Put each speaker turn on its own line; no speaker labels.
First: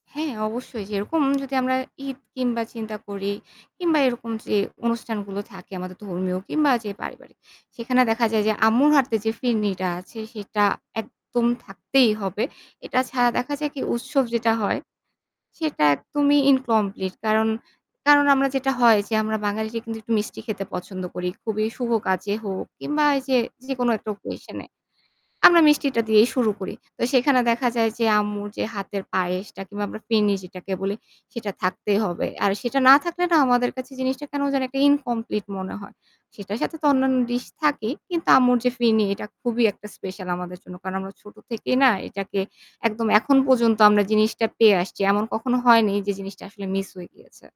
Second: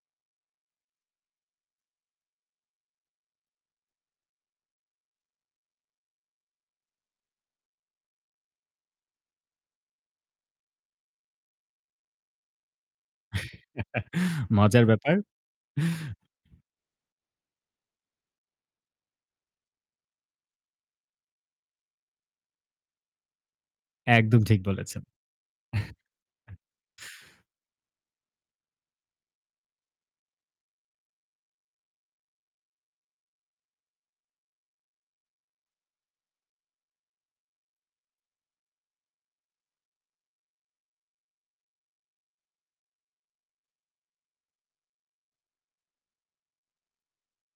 হ্যাঁ, অবশ্যই যেরকম যদি আমরা ঈদ কিংবা চিন্তা করি কিংবা এরকম যে অনুষ্ঠানগুলো থাকে আমাদের ধর্মীয় কিংবা যে পারিবারিক, সেখানে দেখা যায় যে আম্মুর হাতে যে ফিরনিটা আছে সেটা একদম থাকতেই হবে। এটা ছাড়া দেখা যায় কি যে উৎসব যেটা হয়
মজার ব্যাপার।
সেটা একদমই ইনকমপ্লিট কারণ, কারণ আমরা যেটা হয় যে আমরা বাঙালিরা কিন্তু একটু মিষ্টি খেতে পছন্দ করি। খুবই শুভ কাজে হোক কিংবা এই যে যেকোনো একটা
একদম
occasion
ঠিক
এ
বলেছেন।
আমরা মিষ্টিটা দিয়েই শুরু করি। তো সেখানে দেখা যায় যে আম্মুর যে হাতের পায়েসটা কিংবা আমরা ফিরনি যেটাকে বলি, সেটা থাকতেই হবে। আর সেটা না থাকলে না আমাদের কাছে জিনিসটা কেন যেন একটা ইনকমপ্লিট মনে হয়। সেটার সাথে তো অন্যান্য ডিশ থাকেই কিন্তু আম্মুর যে ফিরনি এটা খুবই একটা স্পেশাল আমাদের জন্য। কারণ আমরা ছোট থেকেই না এটাকে একদম এখন পর্যন্ত আমরা জিনিসটা পেয়ে আসছি। এমন কখনো হয়নি যে জিনিসটা আসলে মিস হয়ে গিয়েছে।